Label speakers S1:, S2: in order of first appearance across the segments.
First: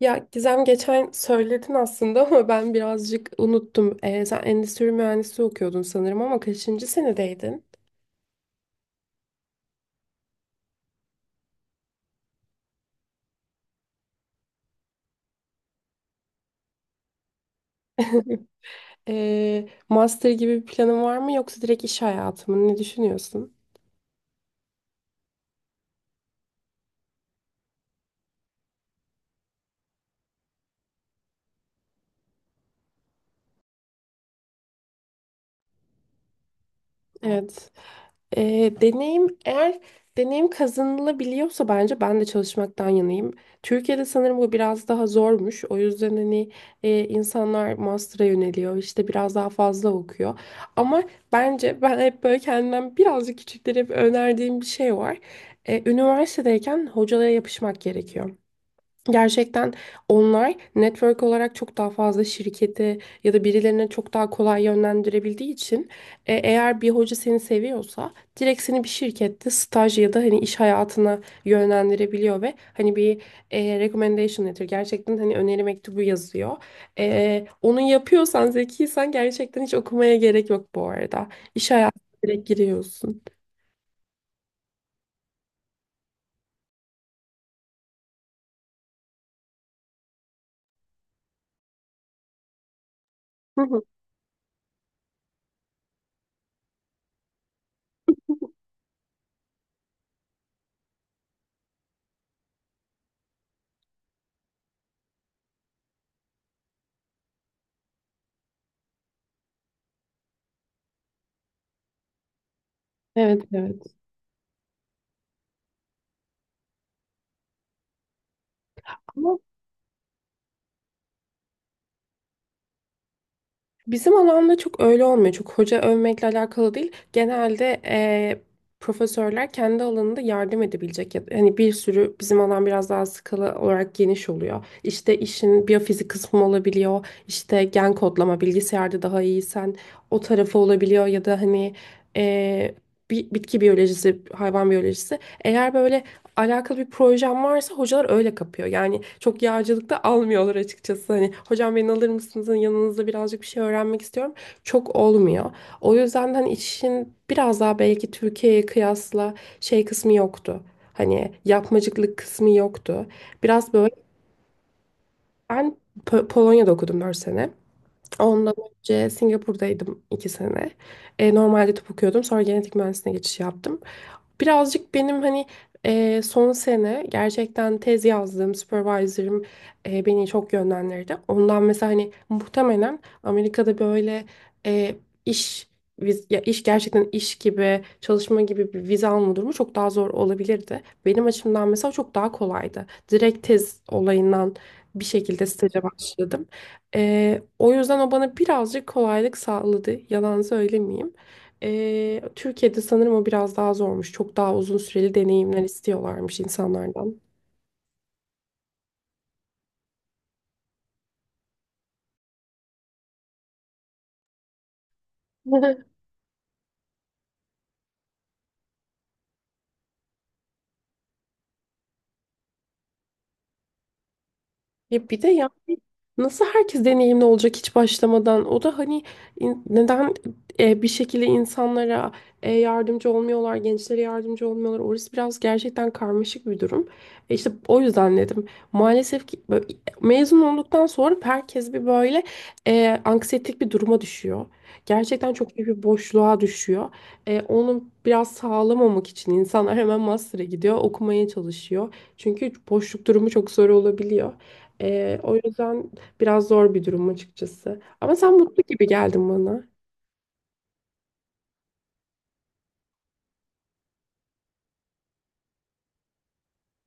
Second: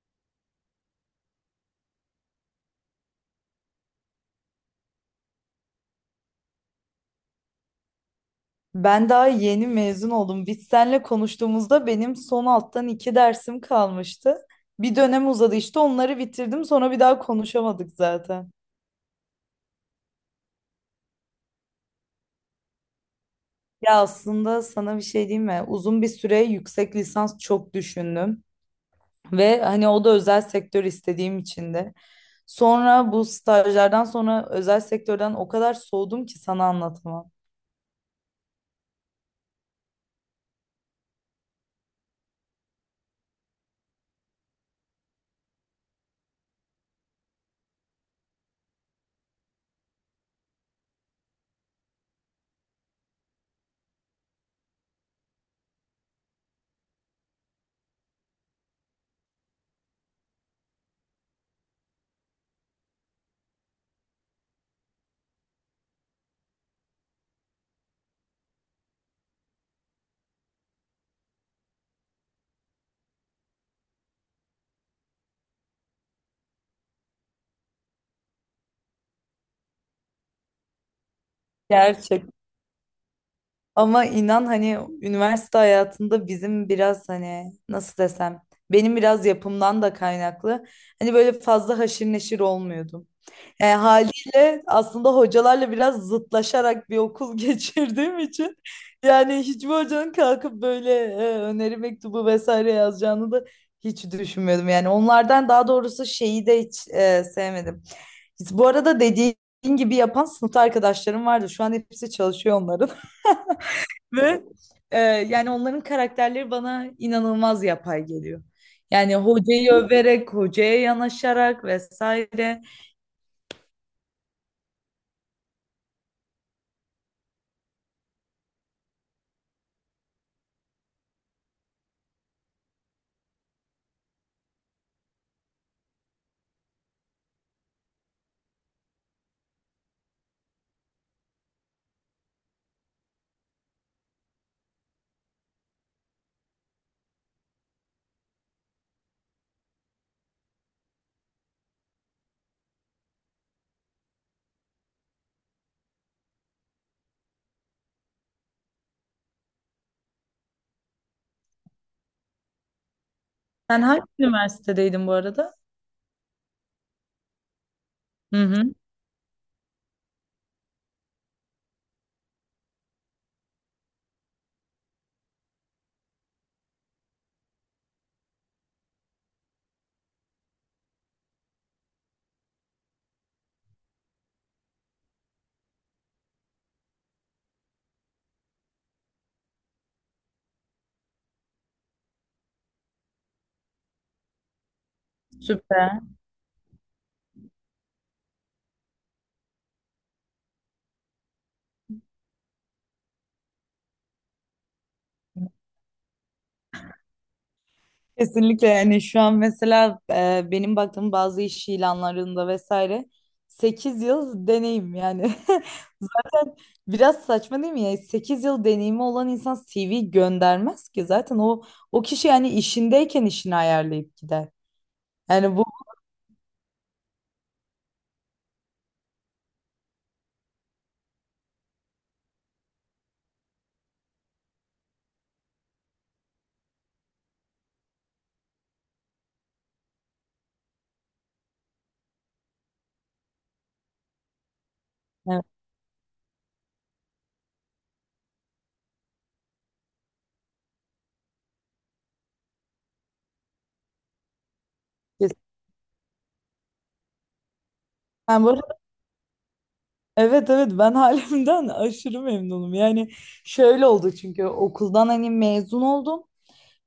S1: Ya Gizem geçen söyledin aslında ama ben birazcık unuttum. Sen endüstri mühendisliği okuyordun sanırım ama kaçıncı senedeydin?
S2: Ben daha yeni mezun oldum. Biz seninle konuştuğumuzda benim son alttan iki dersim kalmıştı. Bir dönem uzadı işte onları bitirdim sonra bir daha konuşamadık zaten.
S1: Master gibi bir planın var mı yoksa direkt iş hayatı mı? Ne düşünüyorsun?
S2: Ya aslında sana bir şey diyeyim mi? Uzun bir süre yüksek lisans çok düşündüm. Ve hani o da özel sektör istediğim için de. Sonra bu stajlardan sonra özel sektörden o kadar soğudum ki sana anlatamam.
S1: Evet. Eğer deneyim kazanılabiliyorsa bence ben de çalışmaktan yanayım. Türkiye'de sanırım bu biraz daha zormuş. O yüzden hani insanlar master'a yöneliyor, işte biraz daha fazla okuyor. Ama bence ben hep böyle kendimden birazcık küçüklere hep önerdiğim bir şey var. Üniversitedeyken hocalara yapışmak gerekiyor. Gerçekten onlar network olarak çok daha fazla şirketi ya da birilerine çok daha kolay yönlendirebildiği için eğer bir hoca seni seviyorsa direkt seni bir şirkette staj ya da hani iş hayatına yönlendirebiliyor ve hani bir recommendation letter gerçekten hani öneri mektubu yazıyor. Onu yapıyorsan zekiysen gerçekten hiç okumaya gerek yok bu arada. İş hayatına
S2: Gerçekten.
S1: direkt giriyorsun.
S2: Ama inan hani üniversite hayatında bizim biraz hani nasıl desem benim biraz yapımdan da kaynaklı. Hani böyle fazla haşir neşir olmuyordum.
S1: Hı
S2: Yani
S1: hı.
S2: haliyle aslında hocalarla biraz zıtlaşarak bir okul geçirdiğim için yani hiçbir hocanın kalkıp böyle öneri mektubu vesaire yazacağını da hiç düşünmüyordum. Yani onlardan daha doğrusu şeyi de hiç sevmedim. Bu arada dediğin gibi yapan sınıfta arkadaşlarım vardı. Şu an hepsi çalışıyor onların.
S1: Evet, evet.
S2: Ve yani onların karakterleri bana inanılmaz yapay geliyor. Yani hocayı överek, hocaya yanaşarak vesaire.
S1: Bizim alanda çok öyle olmuyor. Çok hoca övmekle alakalı değil. Genelde profesörler kendi alanında yardım edebilecek. Hani bir sürü, bizim alan biraz daha skala olarak geniş oluyor. İşte işin biyofizik kısmı olabiliyor. İşte gen kodlama, bilgisayarda daha iyiysen o tarafı olabiliyor. Ya da hani eee, bitki biyolojisi, hayvan biyolojisi. Eğer böyle alakalı bir projem varsa hocalar öyle kapıyor. Yani çok yağcılıkta almıyorlar açıkçası. Hani, hocam beni alır mısınız? Hani yanınızda birazcık bir şey öğrenmek istiyorum. Çok olmuyor. O yüzden hani işin biraz daha, belki Türkiye'ye kıyasla, şey kısmı yoktu. Hani yapmacıklık kısmı yoktu. Biraz
S2: Sen
S1: böyle,
S2: hangi üniversitedeydin bu arada?
S1: ben Polonya'da okudum 4 sene.
S2: Hı
S1: Ondan
S2: hı,
S1: önce Singapur'daydım 2 sene. Normalde tıp okuyordum. Sonra genetik mühendisliğine geçiş yaptım. Birazcık benim hani son sene gerçekten tez yazdığım supervisor'ım beni çok yönlendirdi. Ondan mesela, hani muhtemelen Amerika'da böyle eee, iş viz- ya iş gerçekten, iş gibi çalışma gibi bir vize alma durumu çok daha zor olabilirdi. Benim açımdan mesela çok daha kolaydı. Direkt tez olayından bir şekilde staja
S2: süper.
S1: başladım. O yüzden o bana birazcık kolaylık sağladı. Yalan söylemeyeyim. Türkiye'de sanırım o biraz daha zormuş. Çok daha uzun süreli deneyimler istiyorlarmış insanlardan.
S2: Kesinlikle yani şu an mesela benim baktığım bazı iş ilanlarında vesaire 8 yıl deneyim yani. Zaten biraz saçma değil mi ya? 8 yıl deneyimi olan insan CV göndermez ki zaten o kişi yani işindeyken işini ayarlayıp gider.
S1: Ya bir de yani
S2: Yani bu,
S1: nasıl herkes deneyimli olacak hiç başlamadan? O da hani neden bir şekilde insanlara yardımcı olmuyorlar, gençlere yardımcı olmuyorlar? Orası biraz gerçekten karmaşık bir durum. İşte o yüzden dedim. Maalesef ki böyle, mezun olduktan sonra herkes bir böyle anksiyetik bir duruma düşüyor. Gerçekten
S2: evet.
S1: çok büyük bir boşluğa düşüyor. Onu biraz sağlamamak için insanlar hemen master'a gidiyor, okumaya çalışıyor. Çünkü boşluk durumu çok zor olabiliyor. O yüzden biraz zor bir durum açıkçası. Ama sen
S2: Ben bu
S1: mutlu
S2: arada,
S1: gibi geldin bana.
S2: evet, evet, ben halimden aşırı memnunum. Yani şöyle oldu çünkü okuldan hani mezun oldum.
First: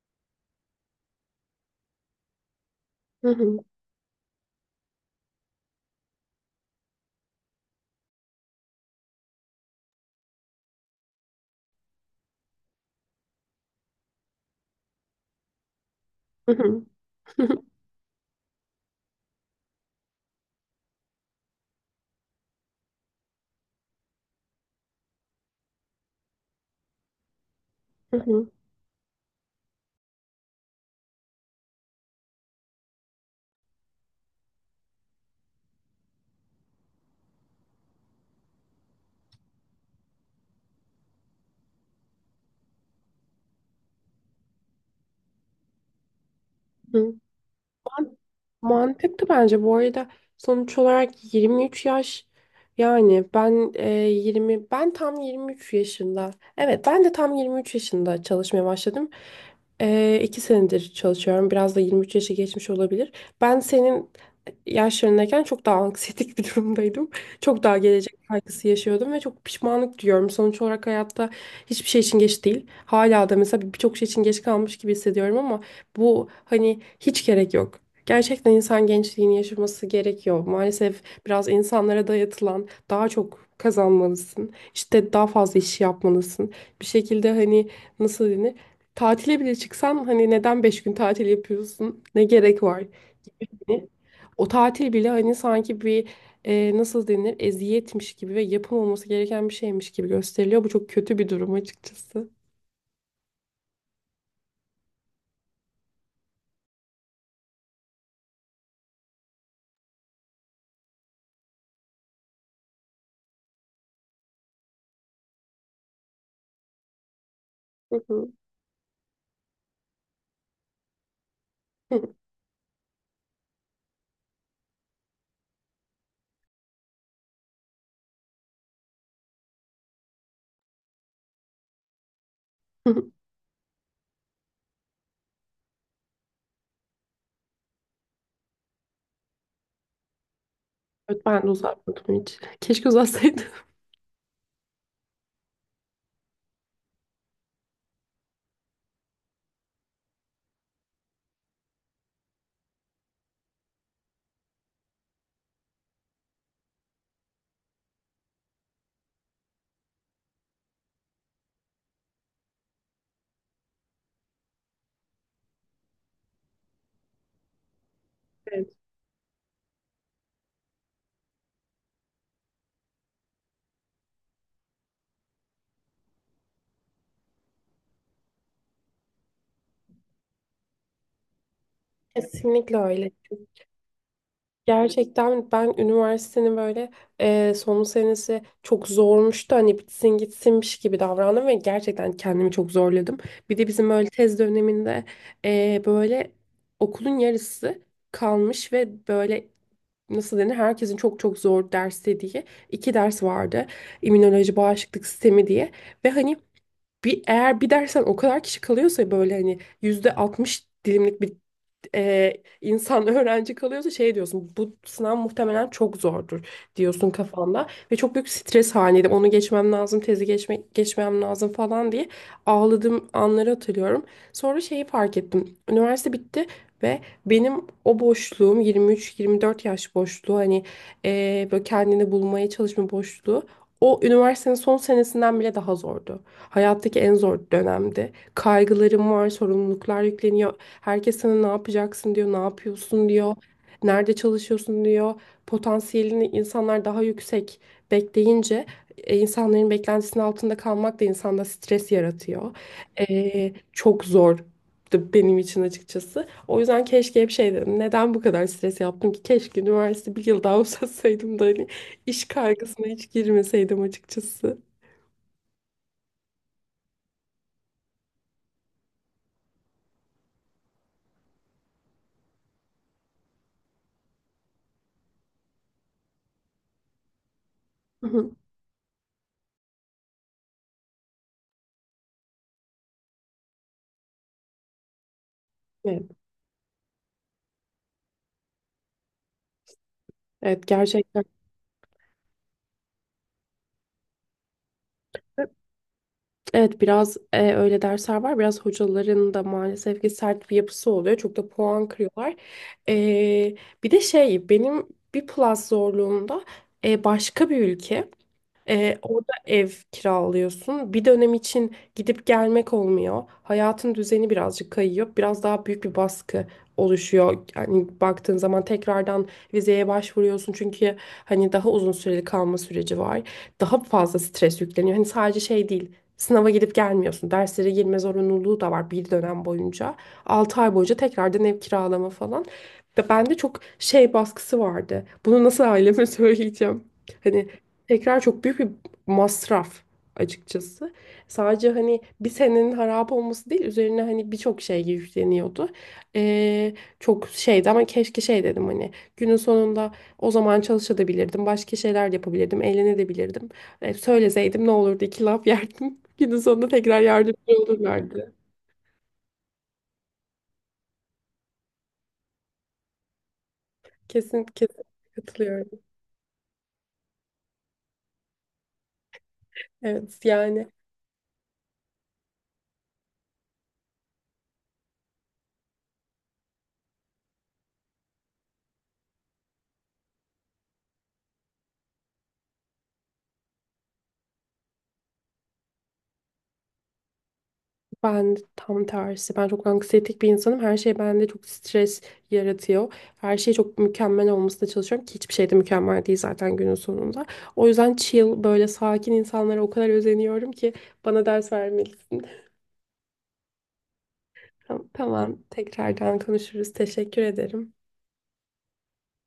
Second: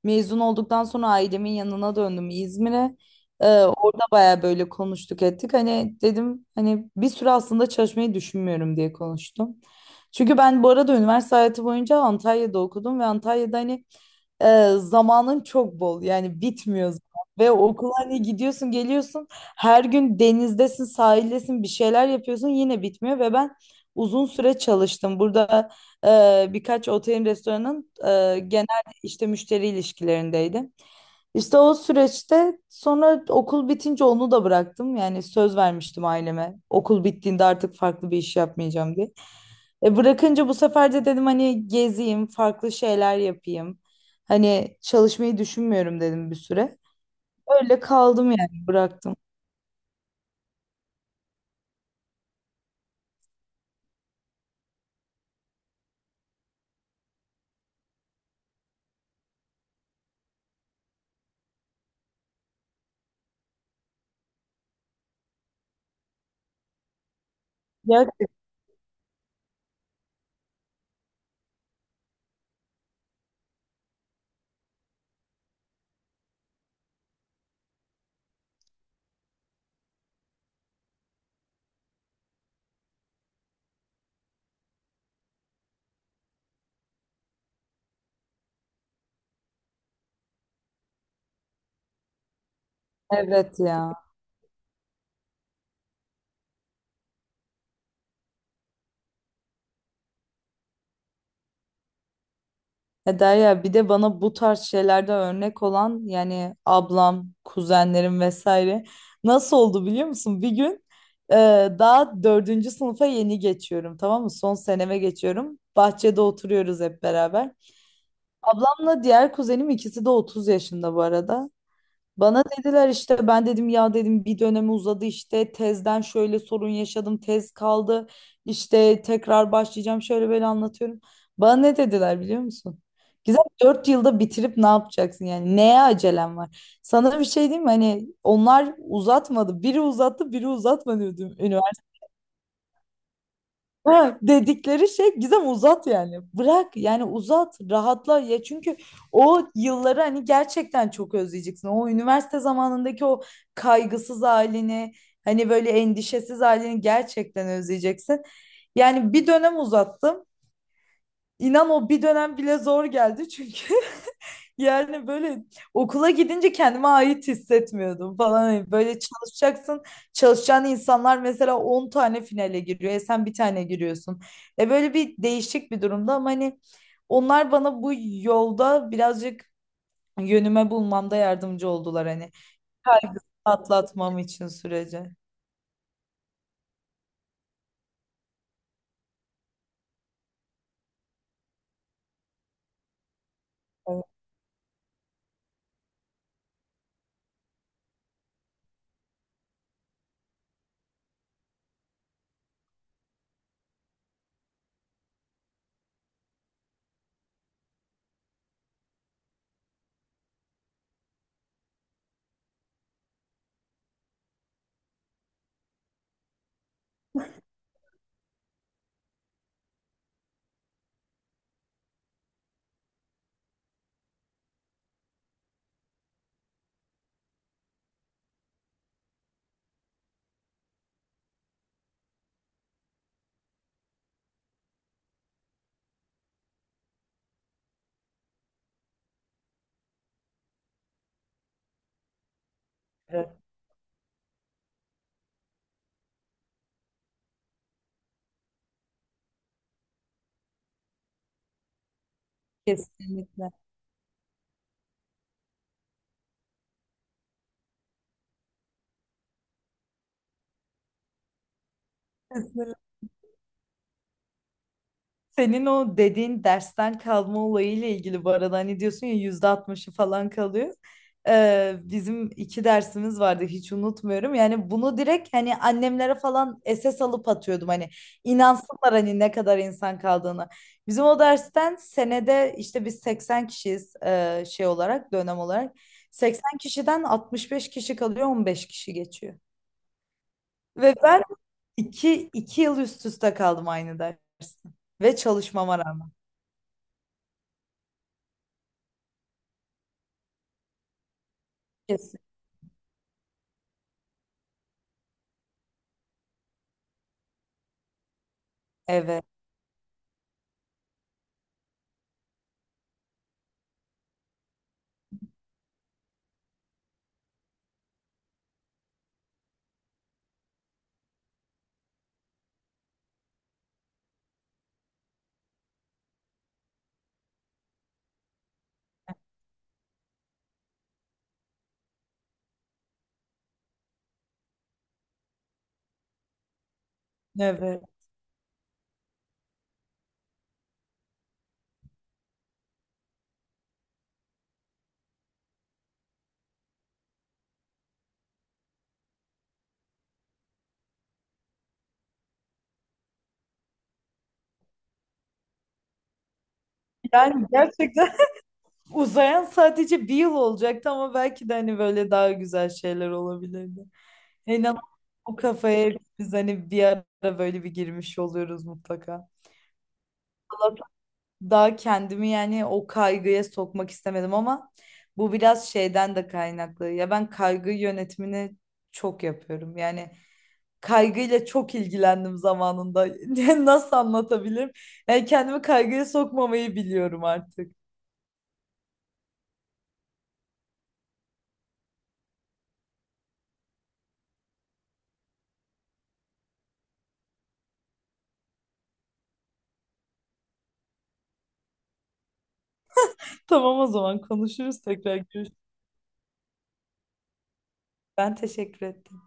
S2: Mezun olduktan sonra ailemin yanına döndüm İzmir'e.
S1: Hı hı,
S2: Orada baya böyle konuştuk ettik. Hani dedim hani bir süre aslında çalışmayı düşünmüyorum diye konuştum. Çünkü ben bu arada üniversite hayatı boyunca Antalya'da okudum ve Antalya'da hani zamanın çok bol yani
S1: hı hı,
S2: bitmiyor zaman. Ve okula hani gidiyorsun geliyorsun her gün denizdesin sahildesin bir şeyler yapıyorsun yine bitmiyor ve ben uzun süre çalıştım. Burada birkaç otelin restoranın
S1: hı hı,
S2: işte müşteri ilişkilerindeydim. İşte o süreçte sonra okul bitince onu da bıraktım. Yani söz vermiştim aileme. Okul bittiğinde artık farklı bir iş yapmayacağım diye. Bırakınca bu sefer de dedim hani gezeyim, farklı şeyler yapayım. Hani çalışmayı düşünmüyorum dedim bir süre.
S1: hı hı.
S2: Öyle
S1: Man-
S2: kaldım yani bıraktım.
S1: Mantıklı bence, bu arada, sonuç olarak 23 yaş. Yani ben 20, ben tam 23 yaşında, evet, ben de tam 23 yaşında çalışmaya başladım. 2 senedir çalışıyorum, biraz da 23 yaşı geçmiş olabilir. Ben senin yaşlarındayken çok daha anksiyetik bir durumdaydım. Çok daha
S2: Ya,
S1: gelecek kaygısı yaşıyordum ve çok pişmanlık duyuyorum. Sonuç olarak hayatta hiçbir şey için geç değil. Hala da mesela birçok şey için geç kalmış gibi hissediyorum ama bu, hani, hiç gerek yok. Gerçekten insan gençliğini yaşaması gerekiyor. Maalesef biraz insanlara dayatılan, daha çok kazanmalısın, işte daha fazla iş yapmalısın. Bir şekilde hani, nasıl denir, tatile bile çıksan hani neden 5 gün tatil yapıyorsun? Ne gerek var?
S2: evet
S1: Hani
S2: ya.
S1: o tatil bile hani sanki bir nasıl denir, eziyetmiş gibi ve yapılmaması gereken bir şeymiş gibi gösteriliyor. Bu çok kötü bir durum açıkçası.
S2: Ya Derya bir de bana bu tarz şeylerde örnek olan yani ablam, kuzenlerim vesaire nasıl oldu biliyor musun? Bir gün e, daha dördüncü sınıfa yeni geçiyorum tamam mı? Son seneme geçiyorum. Bahçede oturuyoruz hep beraber.
S1: Hı hı.
S2: Ablamla diğer kuzenim ikisi de 30 yaşında bu arada. Bana dediler işte ben dedim ya dedim bir dönemi uzadı işte tezden şöyle sorun yaşadım tez kaldı işte tekrar başlayacağım şöyle böyle anlatıyorum. Bana ne dediler biliyor musun? Güzel 4 yılda bitirip ne yapacaksın yani neye acelem var? Sana bir şey diyeyim mi hani onlar uzatmadı biri uzattı biri uzatmadı.
S1: Evet, ben de uzatmadım hiç. Keşke uzatsaydım.
S2: Ha, dedikleri şey Gizem uzat yani. Bırak yani uzat, rahatla ya çünkü o yılları hani gerçekten çok özleyeceksin. O üniversite zamanındaki o kaygısız halini, hani böyle endişesiz halini gerçekten özleyeceksin. Yani bir dönem uzattım. İnan o bir dönem bile zor geldi çünkü yani böyle okula gidince kendime ait hissetmiyordum falan. Hani
S1: Evet.
S2: böyle çalışacaksın. Çalışacağın insanlar mesela 10 tane finale giriyor. Sen bir tane giriyorsun. Böyle bir değişik bir durumda ama hani onlar bana bu yolda birazcık yönüme bulmamda yardımcı oldular hani.
S1: Kesinlikle öyle.
S2: Kaygısını atlatmam için sürece.
S1: Gerçekten ben üniversitenin böyle son senesi çok zormuştu. Hani bitsin gitsinmiş gibi davrandım ve gerçekten kendimi çok zorladım. Bir de bizim
S2: Evet,
S1: böyle tez döneminde böyle okulun yarısı kalmış ve böyle, nasıl denir, herkesin çok çok zor ders dediği iki ders vardı: İmmünoloji, bağışıklık sistemi diye. Ve hani eğer bir dersen o kadar kişi kalıyorsa, böyle hani %60 dilimlik bir e, insan öğrenci kalıyorsa, şey diyorsun, bu sınav muhtemelen çok zordur diyorsun kafanda. Ve çok büyük stres halindeydim, onu geçmem lazım, tezi geçmem lazım falan diye ağladığım anları hatırlıyorum. Sonra şeyi fark ettim, üniversite bitti ve benim o boşluğum, 23-24 yaş boşluğu, hani böyle kendini bulmaya çalışma boşluğu, o üniversitenin son senesinden bile daha zordu. Hayattaki en zor dönemdi. Kaygılarım var, sorumluluklar yükleniyor. Herkes sana ne yapacaksın diyor, ne yapıyorsun diyor,
S2: evet.
S1: nerede çalışıyorsun diyor. Potansiyelini insanlar daha yüksek bekleyince insanların beklentisinin altında kalmak da insanda stres yaratıyor.
S2: Kesinlikle.
S1: Çok zor benim için açıkçası. O yüzden keşke hep şey dedim, neden bu kadar stres yaptım ki? Keşke üniversite bir yıl daha uzatsaydım da hani iş kaygısına hiç girmeseydim açıkçası.
S2: Senin o dediğin dersten kalma olayıyla ilgili bu arada hani diyorsun ya %60'ı falan kalıyor. Bizim iki dersimiz vardı hiç unutmuyorum. Yani bunu direkt hani annemlere falan SS alıp atıyordum hani
S1: Hı hı.
S2: inansınlar hani ne kadar insan kaldığını. Bizim o dersten senede işte biz 80 kişiyiz şey olarak dönem olarak.
S1: Evet,
S2: 80 kişiden 65 kişi kalıyor 15 kişi geçiyor.
S1: evet
S2: Ve ben
S1: gerçekten.
S2: iki yıl üst üste kaldım aynı derste ve çalışmama rağmen.
S1: Evet, biraz öyle dersler var. Biraz hocaların da maalesef ki sert bir yapısı oluyor. Çok da puan kırıyorlar. E, Bir de şey, benim bir plus zorluğumda başka bir ülke.
S2: Evet,
S1: Orada ev kiralıyorsun. Bir dönem için gidip gelmek olmuyor. Hayatın düzeni birazcık kayıyor. Biraz daha büyük bir baskı oluşuyor. Yani baktığın zaman tekrardan vizeye başvuruyorsun. Çünkü hani daha uzun süreli kalma süreci var. Daha fazla stres yükleniyor. Hani sadece şey değil, sınava gidip gelmiyorsun. Derslere girme zorunluluğu da var bir dönem boyunca. 6 ay boyunca tekrardan ev kiralama falan. Ve bende çok şey baskısı vardı: bunu nasıl aileme söyleyeceğim? Hani
S2: evet.
S1: tekrar çok büyük bir masraf açıkçası. Sadece hani bir senenin harap olması değil, üzerine hani birçok şey yükleniyordu. Ee, Çok şeydi ama keşke şey dedim, hani günün sonunda o zaman çalışabilirdim. Başka şeyler yapabilirdim. Eğlenebilirdim. Söyleseydim ne olurdu, iki laf yerdim. Günün sonunda tekrar yardımcı
S2: Yani gerçekten
S1: olurlardı.
S2: uzayan sadece bir yıl olacaktı ama belki de hani böyle daha güzel şeyler olabilirdi.
S1: Kesin
S2: İnan
S1: kesin
S2: o
S1: katılıyorum.
S2: kafaya biz hani bir ara böyle bir girmiş oluyoruz mutlaka.
S1: Evet, yani.
S2: Daha kendimi yani o kaygıya sokmak istemedim ama bu biraz şeyden de kaynaklı. Ya ben kaygı yönetimini çok yapıyorum. Yani kaygıyla çok ilgilendim zamanında. Nasıl anlatabilirim? Yani kendimi kaygıya sokmamayı biliyorum artık.
S1: Ben tam tersi. Ben çok anksiyetik bir insanım. Her şey bende çok stres yaratıyor. Her şey çok mükemmel olmasına çalışıyorum ki hiçbir şey de mükemmel değil zaten günün sonunda. O yüzden chill, böyle sakin insanlara o kadar özeniyorum ki bana ders vermelisin.
S2: Tamam o zaman konuşuruz
S1: Tamam,
S2: tekrar
S1: tamam.
S2: görüşürüz.
S1: Tekrardan konuşuruz. Teşekkür ederim.
S2: Ben teşekkür ettim.